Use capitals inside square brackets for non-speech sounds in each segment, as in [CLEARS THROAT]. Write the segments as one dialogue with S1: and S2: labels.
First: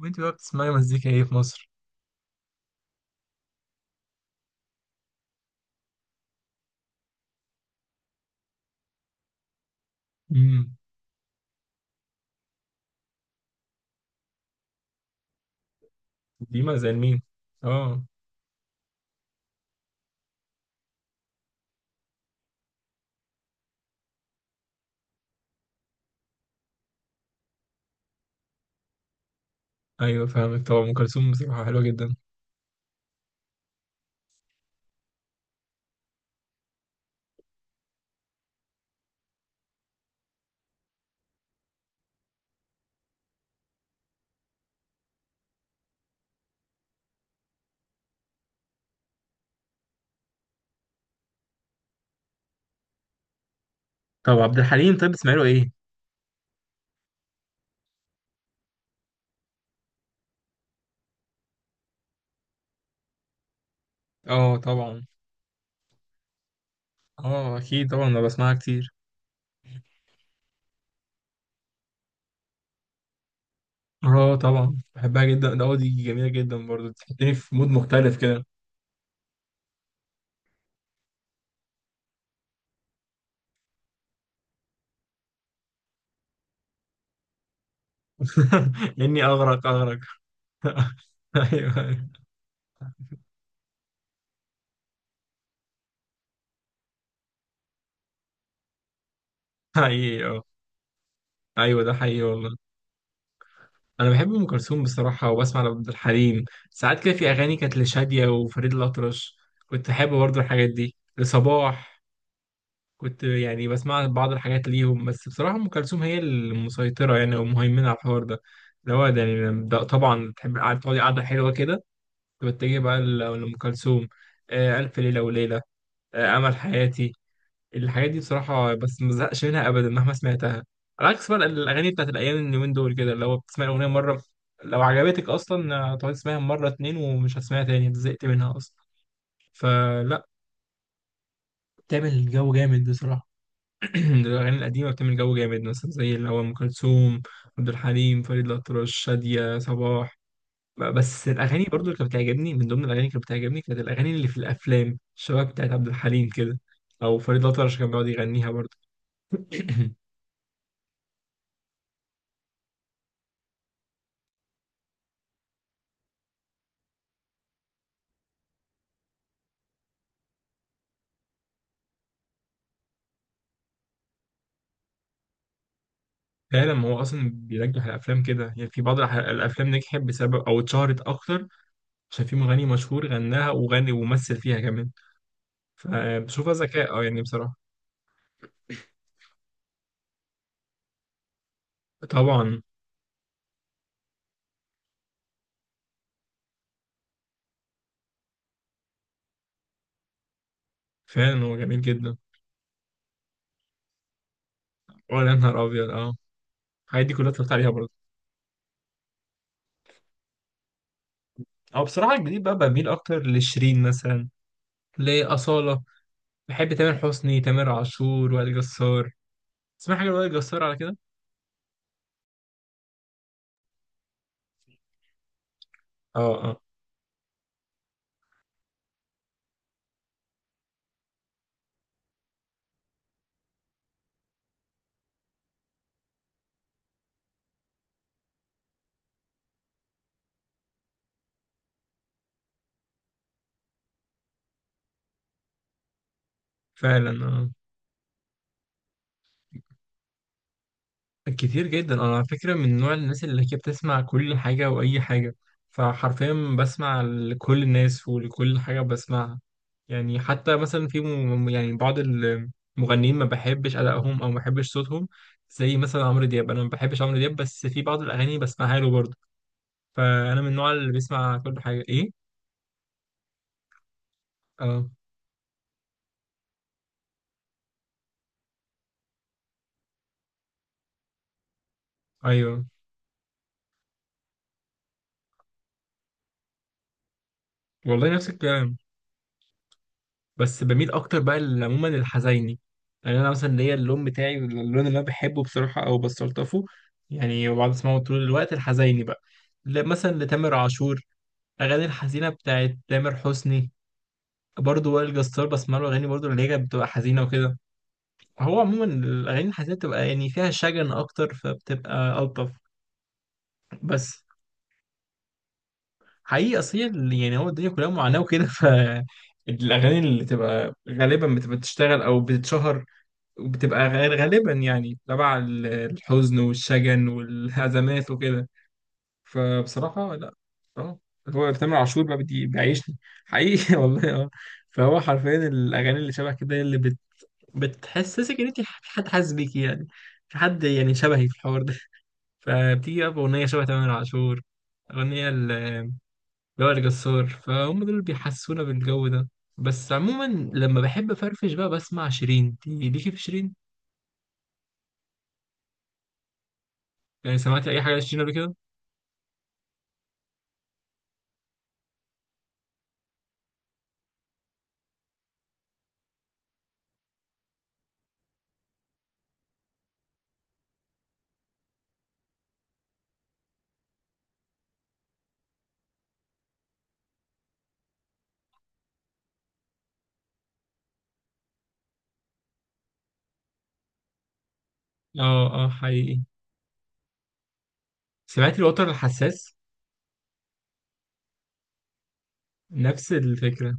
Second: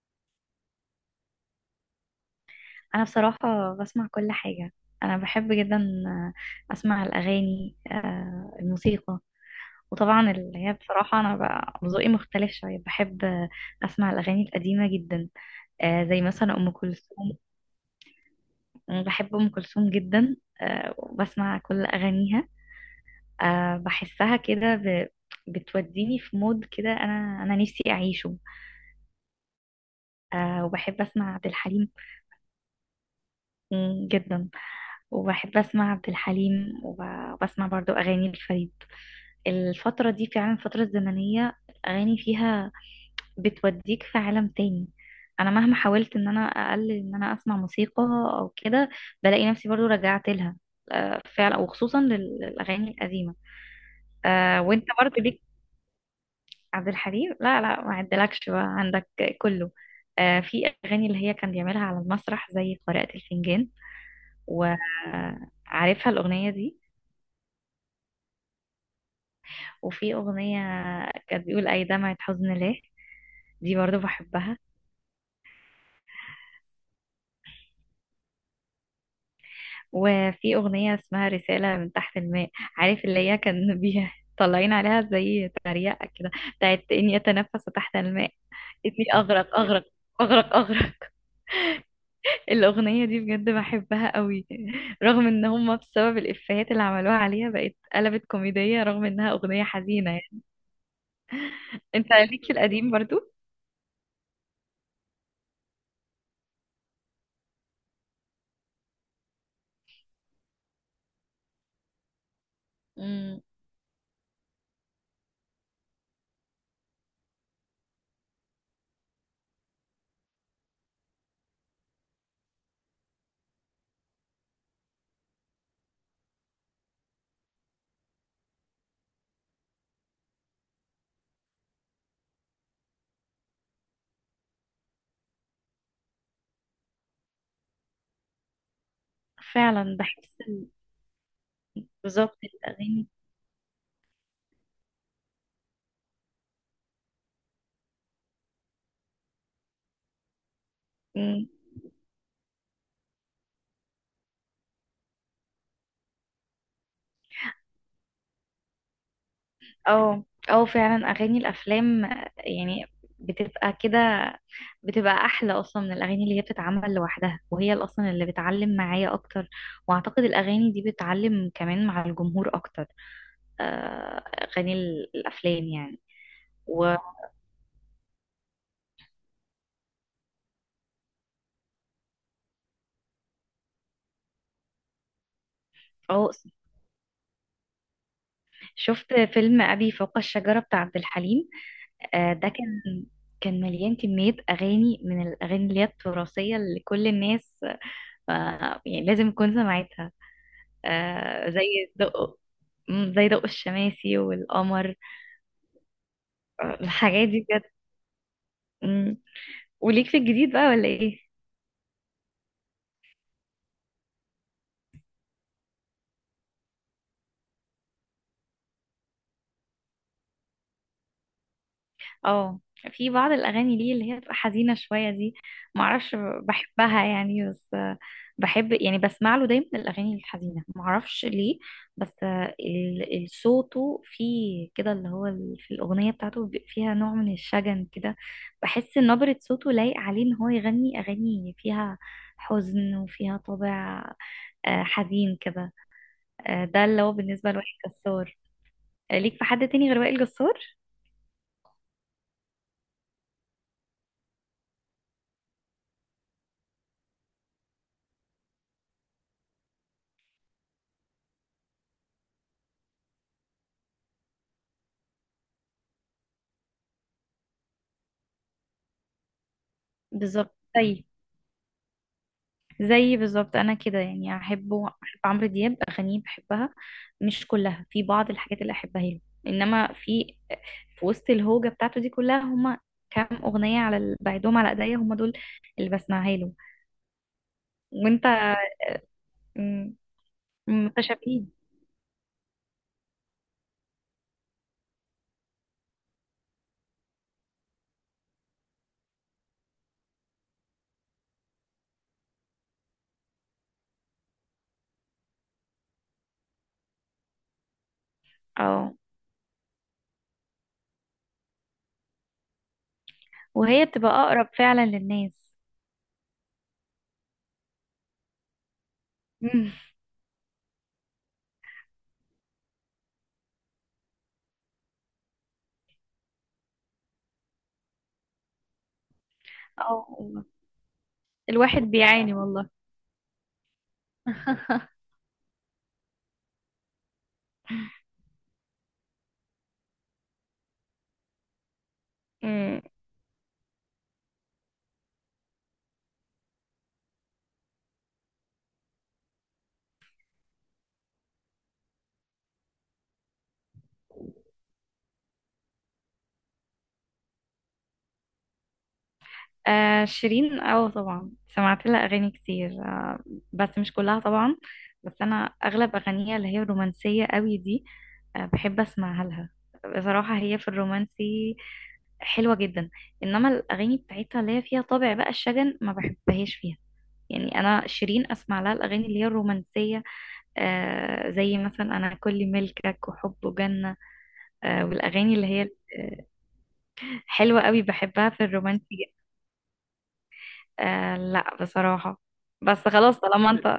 S1: وانت بقى بتسمعي مزيكا ايه في مصر؟
S2: انا بصراحة بسمع كل حاجة. انا بحب جدا اسمع الاغاني، الموسيقى. وطبعا اللي هي
S1: امم.
S2: بصراحة انا بقى ذوقي مختلف شوية، بحب اسمع الاغاني القديمة جدا، زي مثلا ام
S1: ديما زي مين؟
S2: كلثوم.
S1: اه.
S2: أنا بحب ام كلثوم جدا، وبسمع كل اغانيها. بحسها كده بتوديني في مود كده انا نفسي اعيشه.
S1: ايوه، فاهمك. طبعا ام
S2: وبحب
S1: كلثوم
S2: اسمع عبد
S1: بصراحه حلوه
S2: الحليم
S1: جدا.
S2: جدا. وبحب اسمع عبد الحليم وبسمع برضو اغاني الفريد. الفترة دي فعلا، الفترة الزمنية الأغاني فيها بتوديك في عالم تاني. أنا مهما حاولت إن أنا أقلل إن أنا أسمع موسيقى أو كده، بلاقي نفسي برضو رجعت لها، فعلا، وخصوصا للأغاني القديمة.
S1: طب عبد
S2: وأنت
S1: الحليم، طيب
S2: برضو
S1: بتسمع له
S2: ليك.
S1: ايه؟
S2: عبد الحليم لا لا، ما عدلكش بقى عندك كله. في أغاني اللي هي كان بيعملها على المسرح زي قارئة الفنجان،
S1: اه، طبعا.
S2: وعارفها الأغنية دي.
S1: اه، اكيد طبعا انا بسمعها كتير.
S2: وفي أغنية كانت بيقول أي دمعة حزن ليه، دي برضو
S1: اه
S2: بحبها.
S1: طبعا بحبها جدا ده، دي جميله جدا برضو تحطني في مود مختلف كده.
S2: وفي أغنية اسمها رسالة من تحت الماء، عارف اللي هي كان [LAUGHS] بيها طالعين عليها زي تريقة كده، بتاعت إني أتنفس تحت الماء، إني
S1: [LAUGHS] اني
S2: أغرق
S1: اغرق
S2: أغرق
S1: اغرق.
S2: أغرق أغرق [LAUGHS]
S1: [LAUGHS] ايوه.
S2: الأغنية دي بجد بحبها قوي، رغم إن هما بسبب الإفيهات اللي عملوها عليها بقت قلبت كوميدية رغم إنها أغنية حزينة
S1: حقيقي اه.
S2: يعني.
S1: ايوه ده
S2: أنت
S1: حقيقي
S2: ليك في
S1: والله.
S2: القديم برضو؟
S1: انا بحب ام كلثوم بصراحه وبسمع لعبد الحليم ساعات كده. في اغاني كانت لشاديه وفريد الاطرش كنت احب برضو الحاجات دي، لصباح كنت
S2: مم.
S1: يعني بسمع بعض الحاجات ليهم، بس بصراحة أم كلثوم هي المسيطرة يعني أو مهيمنة على الحوار ده. اللي هو ده يعني ده طبعا تحب تقعدي قعدة حلوة كده، تتجه بقى لأم كلثوم. ألف ليلة وليلة، أمل حياتي، الحاجات دي بصراحة. بس ما بزهقش منها أبدا مهما سمعتها، على عكس بقى الأغاني بتاعت الأيام اليومين دول كده، اللي هو بتسمعي الأغنية مرة، لو عجبتك أصلا هتقعدي تسمعيها مرة اتنين ومش هتسمعيها تاني، زهقت منها أصلا
S2: فعلا
S1: فلا.
S2: بحس
S1: بتعمل
S2: بالظبط
S1: جو جامد
S2: الأغاني.
S1: بصراحة. [CLEARS THROAT] الأغاني القديمة بتعمل جو جامد، مثلا زي اللي هو أم كلثوم، عبد الحليم، فريد الأطرش، شادية، صباح. بس
S2: مم.
S1: الأغاني برضو اللي كانت بتعجبني، من ضمن الأغاني اللي كانت بتعجبني كانت الأغاني اللي في الأفلام، شباب بتاعت عبد الحليم كده، أو فريد الأطرش كان بيقعد يغنيها برضو. [CLEARS THROAT]
S2: اه اه، فعلا اغاني الافلام يعني، بتبقى كده، بتبقى احلى اصلا من الاغاني اللي هي بتتعمل لوحدها، وهي اللي اصلا اللي بتعلم معايا اكتر. واعتقد الاغاني دي بتعلم كمان مع الجمهور اكتر، اغاني الافلام يعني.
S1: فعلا، ما
S2: و
S1: هو أصلا بينجح الأفلام كده يعني، في بعض الأفلام نجحت بسبب أو اتشهرت أكتر عشان في مغني مشهور غناها وغني ومثل فيها كمان،
S2: اه
S1: فبشوفها ذكاء يعني بصراحة.
S2: شفت فيلم ابي فوق الشجرة بتاع عبد الحليم؟ ده
S1: طبعا.
S2: كان مليان كمية أغاني من الأغاني اللي هي التراثية، اللي كل الناس يعني لازم تكون سمعتها،
S1: فعلا هو جميل
S2: زي
S1: جدا.
S2: دق، زي دق الشماسي والقمر.
S1: ولا نهار أبيض، آه. الحاجات دي
S2: الحاجات
S1: كلها
S2: دي
S1: اتفرجت
S2: بجد.
S1: عليها برضه.
S2: مم. وليك في الجديد بقى ولا ايه؟
S1: او بصراحه الجديد بقى بميل اكتر لشيرين مثلا، لاصاله، بحب تامر حسني، تامر عاشور، وائل جسار. تسمع حاجه لوائل جسار على كده؟
S2: اه، في بعض الاغاني ليه اللي هي بتبقى حزينه شويه دي، معرفش،
S1: اه اه،
S2: بحبها يعني بس، بحب يعني بسمع له دايما الاغاني الحزينه، معرفش ليه. بس صوته فيه كده، اللي هو في الاغنيه بتاعته بيبقى فيها نوع من الشجن كده. بحس إن نبره صوته لايق عليه ان هو يغني اغاني فيها حزن وفيها طابع، حزين كده. ده اللي
S1: فعلا.
S2: هو
S1: اه،
S2: بالنسبه لوائل جسار. ليك في حد تاني غير وائل جسار؟
S1: كتير جدا. انا على فكره من نوع الناس اللي هي بتسمع كل حاجه واي حاجه، فحرفيا بسمع لكل الناس ولكل حاجه بسمعها. يعني حتى مثلا في يعني بعض المغنيين ما بحبش أدائهم أو ما بحبش صوتهم، زي مثلا عمرو دياب، أنا ما بحبش عمرو دياب، بس في بعض الأغاني بسمعها له برضه. فانا من
S2: بالظبط.
S1: النوع اللي
S2: طيب،
S1: بيسمع كل حاجه ايه.
S2: زي بالظبط انا كده يعني،
S1: اه.
S2: احبه، احب عمرو دياب، اغانيه بحبها مش كلها، في بعض الحاجات اللي احبها له، انما في في وسط الهوجه بتاعته دي كلها،
S1: ايوه
S2: هما كام اغنيه على بعدهم على ايديا، هما دول اللي بسمعها له.
S1: والله،
S2: وانت؟
S1: نفس الكلام.
S2: مم.
S1: بس بميل اكتر بقى
S2: متشابهين.
S1: عموما للحزيني. يعني انا مثلا ليا اللون بتاعي، اللون اللي انا بحبه بصراحه او بستلطفه يعني، وبقعد اسمعه طول الوقت، الحزيني بقى، مثلا لتامر عاشور، اغاني الحزينه بتاعت تامر حسني، برضه وائل جسار بسمع له اغاني برضه اللي هي كانت بتبقى حزينه وكده. هو عموما
S2: اه،
S1: الاغاني الحزينه بتبقى يعني فيها شجن اكتر فبتبقى الطف.
S2: وهي بتبقى
S1: بس
S2: اقرب فعلا للناس.
S1: حقيقي، اصل هي يعني هو الدنيا كلها معاناة وكده [LAUGHS] ف
S2: مم.
S1: الاغاني اللي تبقى غالبا بتبقى بتشتغل او بتتشهر، وبتبقى غير غالبا يعني تبع الحزن والشجن والهزمات وكده.
S2: اه
S1: فبصراحة لا.
S2: والله.
S1: اه. هو تامر
S2: الواحد
S1: عاشور بقى
S2: بيعاني
S1: بدي
S2: والله
S1: بيعيشني. حقيقي [LAUGHS] والله، اه. فهو
S2: [LAUGHS]
S1: حرفيا الاغاني اللي شبه كده هي اللي بتحسسك ان انت في حد حاسس بيكي يعني، في حد يعني شبهي في الحوار ده.
S2: مم.
S1: فبتيجي بقى باغنية شبه تامر عاشور، اغنية جوهر، جسار، فهم دول اللي بيحسونا بالجو ده. بس عموما لما بحب افرفش بقى بسمع شيرين. دي ليكي في شيرين؟ يعني سمعتي اي حاجه لشيرين قبل كده؟
S2: شيرين، اه طبعا سمعت لها اغاني كتير، بس مش كلها طبعا. بس انا اغلب اغانيها اللي هي الرومانسيه قوي دي، بحب اسمعها لها. بصراحه هي في الرومانسي حلوه جدا. انما الاغاني بتاعتها اللي هي فيها طابع بقى الشجن، ما بحبهاش فيها. يعني انا شيرين اسمع لها الاغاني اللي هي الرومانسيه، زي مثلا انا كل ملكك وحب وجنه، والاغاني
S1: اه
S2: اللي
S1: اه،
S2: هي
S1: حقيقي.
S2: آه، حلوه قوي بحبها في
S1: سمعتي الوتر
S2: الرومانسي.
S1: الحساس؟
S2: آه لا بصراحة، بس
S1: نفس
S2: خلاص طالما
S1: الفكره.
S2: انت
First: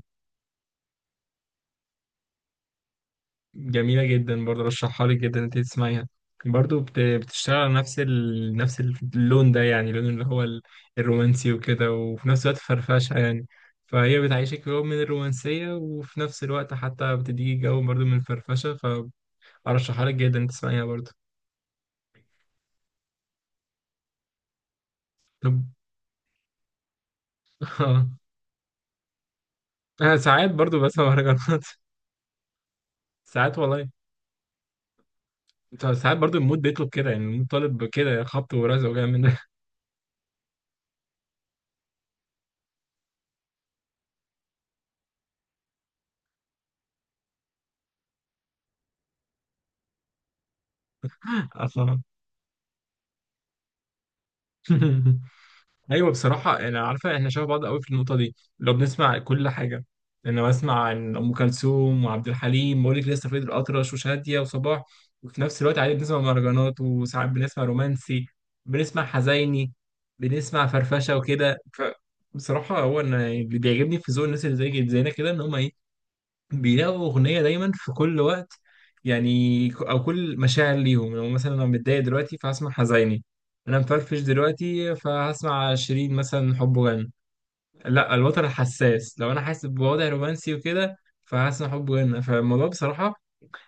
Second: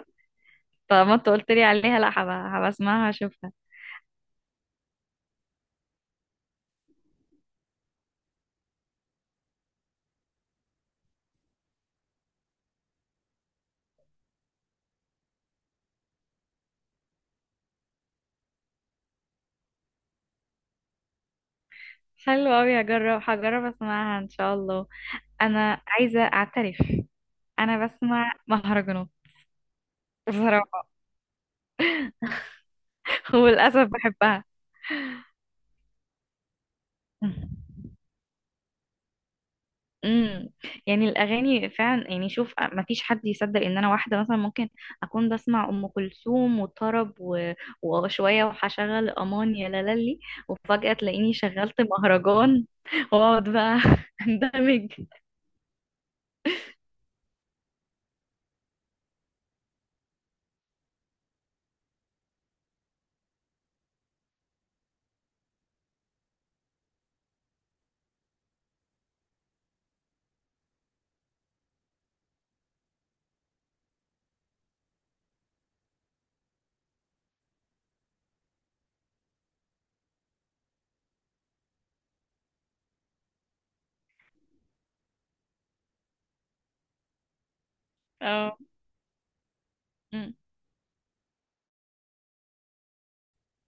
S2: طالما انت قلت لي عليها، لا، هبقى اسمعها، هشوفها.
S1: جميله جدا برضه، رشحها لك جدا انت تسمعيها. برضه بتشتغل على نفس نفس اللون ده يعني، اللون اللي هو الرومانسي وكده، وفي نفس الوقت فرفشه يعني. فهي بتعيشك جو من الرومانسية، وفي نفس الوقت حتى بتديكي جو برضه من الفرفشة. ارشحها لك جدا تسمعيها برضه.
S2: حلو قوي، هجرب اسمعها ان شاء الله.
S1: طب.
S2: انا عايزة اعترف، انا
S1: [LAUGHS] اه،
S2: بسمع مهرجانات
S1: انا ساعات برضه
S2: بصراحة
S1: بسمع مهرجانات. [LAUGHS]
S2: [LAUGHS]
S1: ساعات
S2: وللاسف
S1: والله.
S2: بحبها.
S1: ساعات برضه المود بيطلب كده، يعني المود طالب كده، خبط ورزع وجاي من
S2: امم. يعني الاغاني فعلا، يعني شوف، ما فيش حد يصدق ان انا واحده مثلا ممكن اكون بسمع ام كلثوم وطرب و، وشويه وهشغل امان يا لالي، وفجاه تلاقيني
S1: [LAUGHS]
S2: شغلت
S1: اه
S2: مهرجان [LAUGHS] واقعد بقى [LAUGHS] اندمج.
S1: [LAUGHS] ايوه بصراحه، انا عارفه احنا شبه بعض قوي في النقطه دي، لو بنسمع كل حاجه. انا بسمع عن ام كلثوم وعبد الحليم واقول لك لسه فريد الاطرش وشاديه وصباح، وفي نفس الوقت عادي بنسمع مهرجانات، وساعات بنسمع رومانسي، بنسمع حزيني، بنسمع فرفشه وكده. ف بصراحه هو انا اللي بيعجبني في ذوق الناس اللي زي زينا كده، ان هم ايه، بيلاقوا أغنية دايما في كل وقت، يعني أو كل مشاعر ليهم. لو مثلا أنا متضايق دلوقتي فهسمع حزيني، أنا مفرفش دلوقتي فهسمع شيرين مثلا، حب غنى، لا الوتر
S2: اه.
S1: حساس، لو أنا حاسس بوضع
S2: أمم.
S1: رومانسي وكده فهسمع حب غنى. فالموضوع بصراحة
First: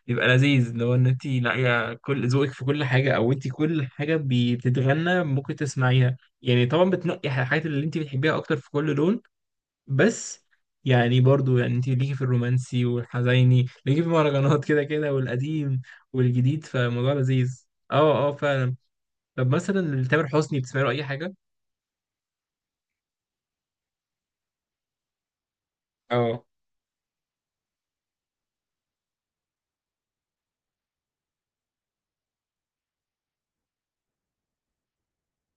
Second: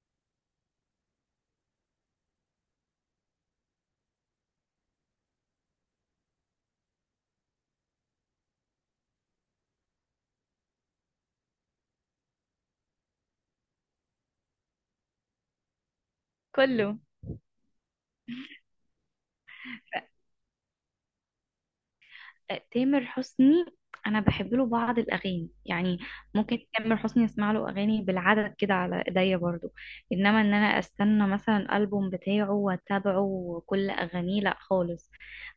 S1: بيبقى لذيذ، لو إن أنت لاقية كل ذوقك في كل حاجة، أو أنت كل حاجة بتتغنى ممكن تسمعيها، يعني طبعا بتنقي الحاجات اللي أنت بتحبيها أكتر في كل لون. بس يعني برضو يعني انت ليكي في الرومانسي والحزيني، ليكي في المهرجانات كده كده، والقديم والجديد،
S2: كله.
S1: فموضوع لذيذ. اه اه، فعلا. طب مثلا لتامر حسني بتسمعي له اي حاجه؟
S2: تامر حسني، انا بحب له بعض الاغاني يعني.
S1: اه.
S2: ممكن تامر حسني اسمع له اغاني بالعدد كده على ايديا برضو، انما ان انا استنى مثلا الالبوم بتاعه واتابعه كل اغانيه، لا خالص.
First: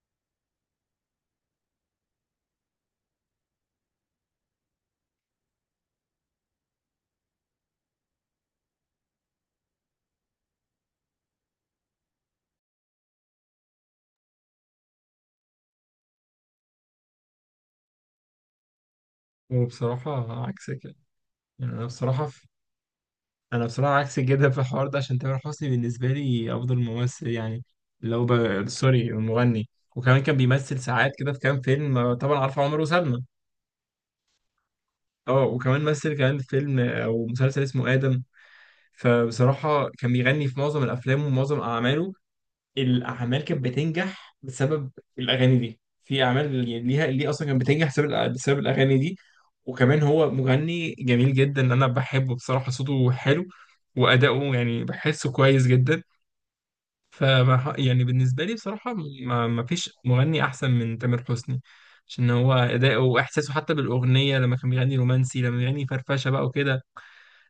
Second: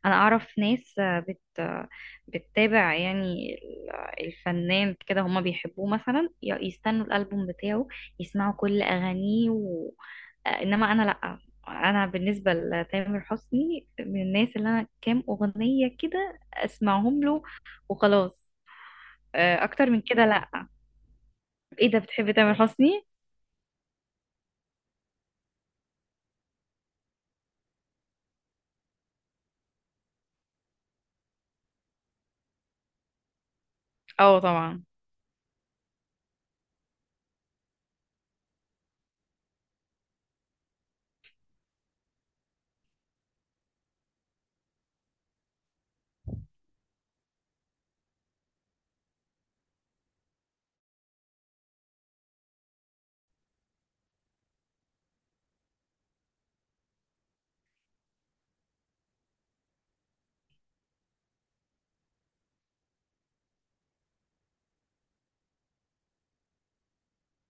S2: انا اعرف ناس، آه، بت آه، بتتابع يعني الفنان كده، هما بيحبوه مثلا، يستنوا الالبوم بتاعه يسمعوا كل اغانيه و، انما انا لا. انا بالنسبه لتامر حسني من الناس اللي انا كام اغنيه كده اسمعهم له وخلاص، اكتر من كده
S1: وبصراحه
S2: لا.
S1: عكسك يعني، يعني انا
S2: ايه ده،
S1: بصراحه
S2: بتحب تامر حسني؟
S1: انا بصراحه عكسك جدا في الحوار ده، عشان تامر حسني بالنسبه لي افضل ممثل يعني، لو سوري مغني. وكمان كان بيمثل ساعات كده في كام فيلم، طبعا عارفه عمر وسلمى.
S2: اه طبعا.
S1: اه، وكمان مثل كمان في فيلم او مسلسل اسمه ادم. فبصراحة كان بيغني في معظم الأفلام، ومعظم أعماله الأعمال كانت بتنجح بسبب الأغاني دي، في أعمال يعني ليها اللي أصلا كانت بتنجح بسبب بسبب الأغاني دي. وكمان هو مغني جميل جدا، أنا بحبه بصراحة، صوته حلو وأداؤه يعني بحسه كويس جدا. فما يعني بالنسبة لي بصراحة ما فيش مغني أحسن من تامر حسني، عشان هو أداؤه وإحساسه حتى بالأغنية، لما كان بيغني رومانسي، لما بيغني فرفشة بقى وكده.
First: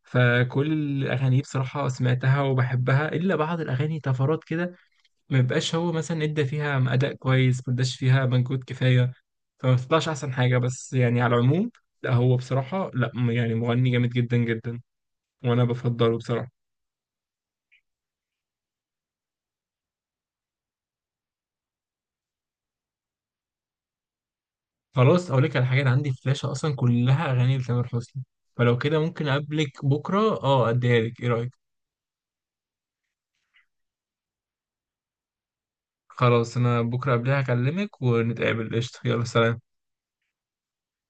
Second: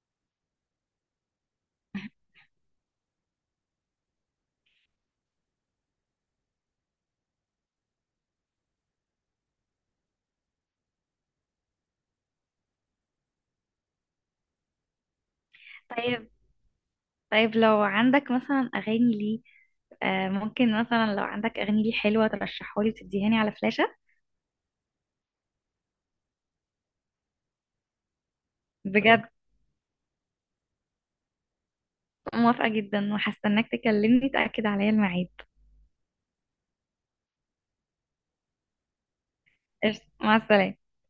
S1: فكل الاغاني بصراحه سمعتها وبحبها، الا بعض الاغاني طفرات كده، ما بيبقاش هو مثلا ادى فيها اداء كويس، ما اداش فيها مجهود كفايه فما بتطلعش احسن حاجه. بس يعني على العموم لا، هو بصراحه لا، يعني مغني جامد جدا جدا، وانا بفضله
S2: طيب
S1: بصراحه.
S2: طيب، لو عندك مثلا اغاني ليه، ممكن مثلا لو عندك اغاني ليه حلوه، ترشحها لي وتديها لي على فلاشه.
S1: خلاص، اقول لك على حاجه، انا عندي فلاشه اصلا كلها اغاني لتامر حسني، فلو كده ممكن
S2: بجد؟
S1: اقابلك بكره اديها لك. ايه رايك؟
S2: موافقه جدا، وهستناك تكلمني تاكد عليا الميعاد.
S1: خلاص، انا بكره قبلها هكلمك ونتقابل، قشطه، يلا سلام.
S2: قشطة، مع السلامه.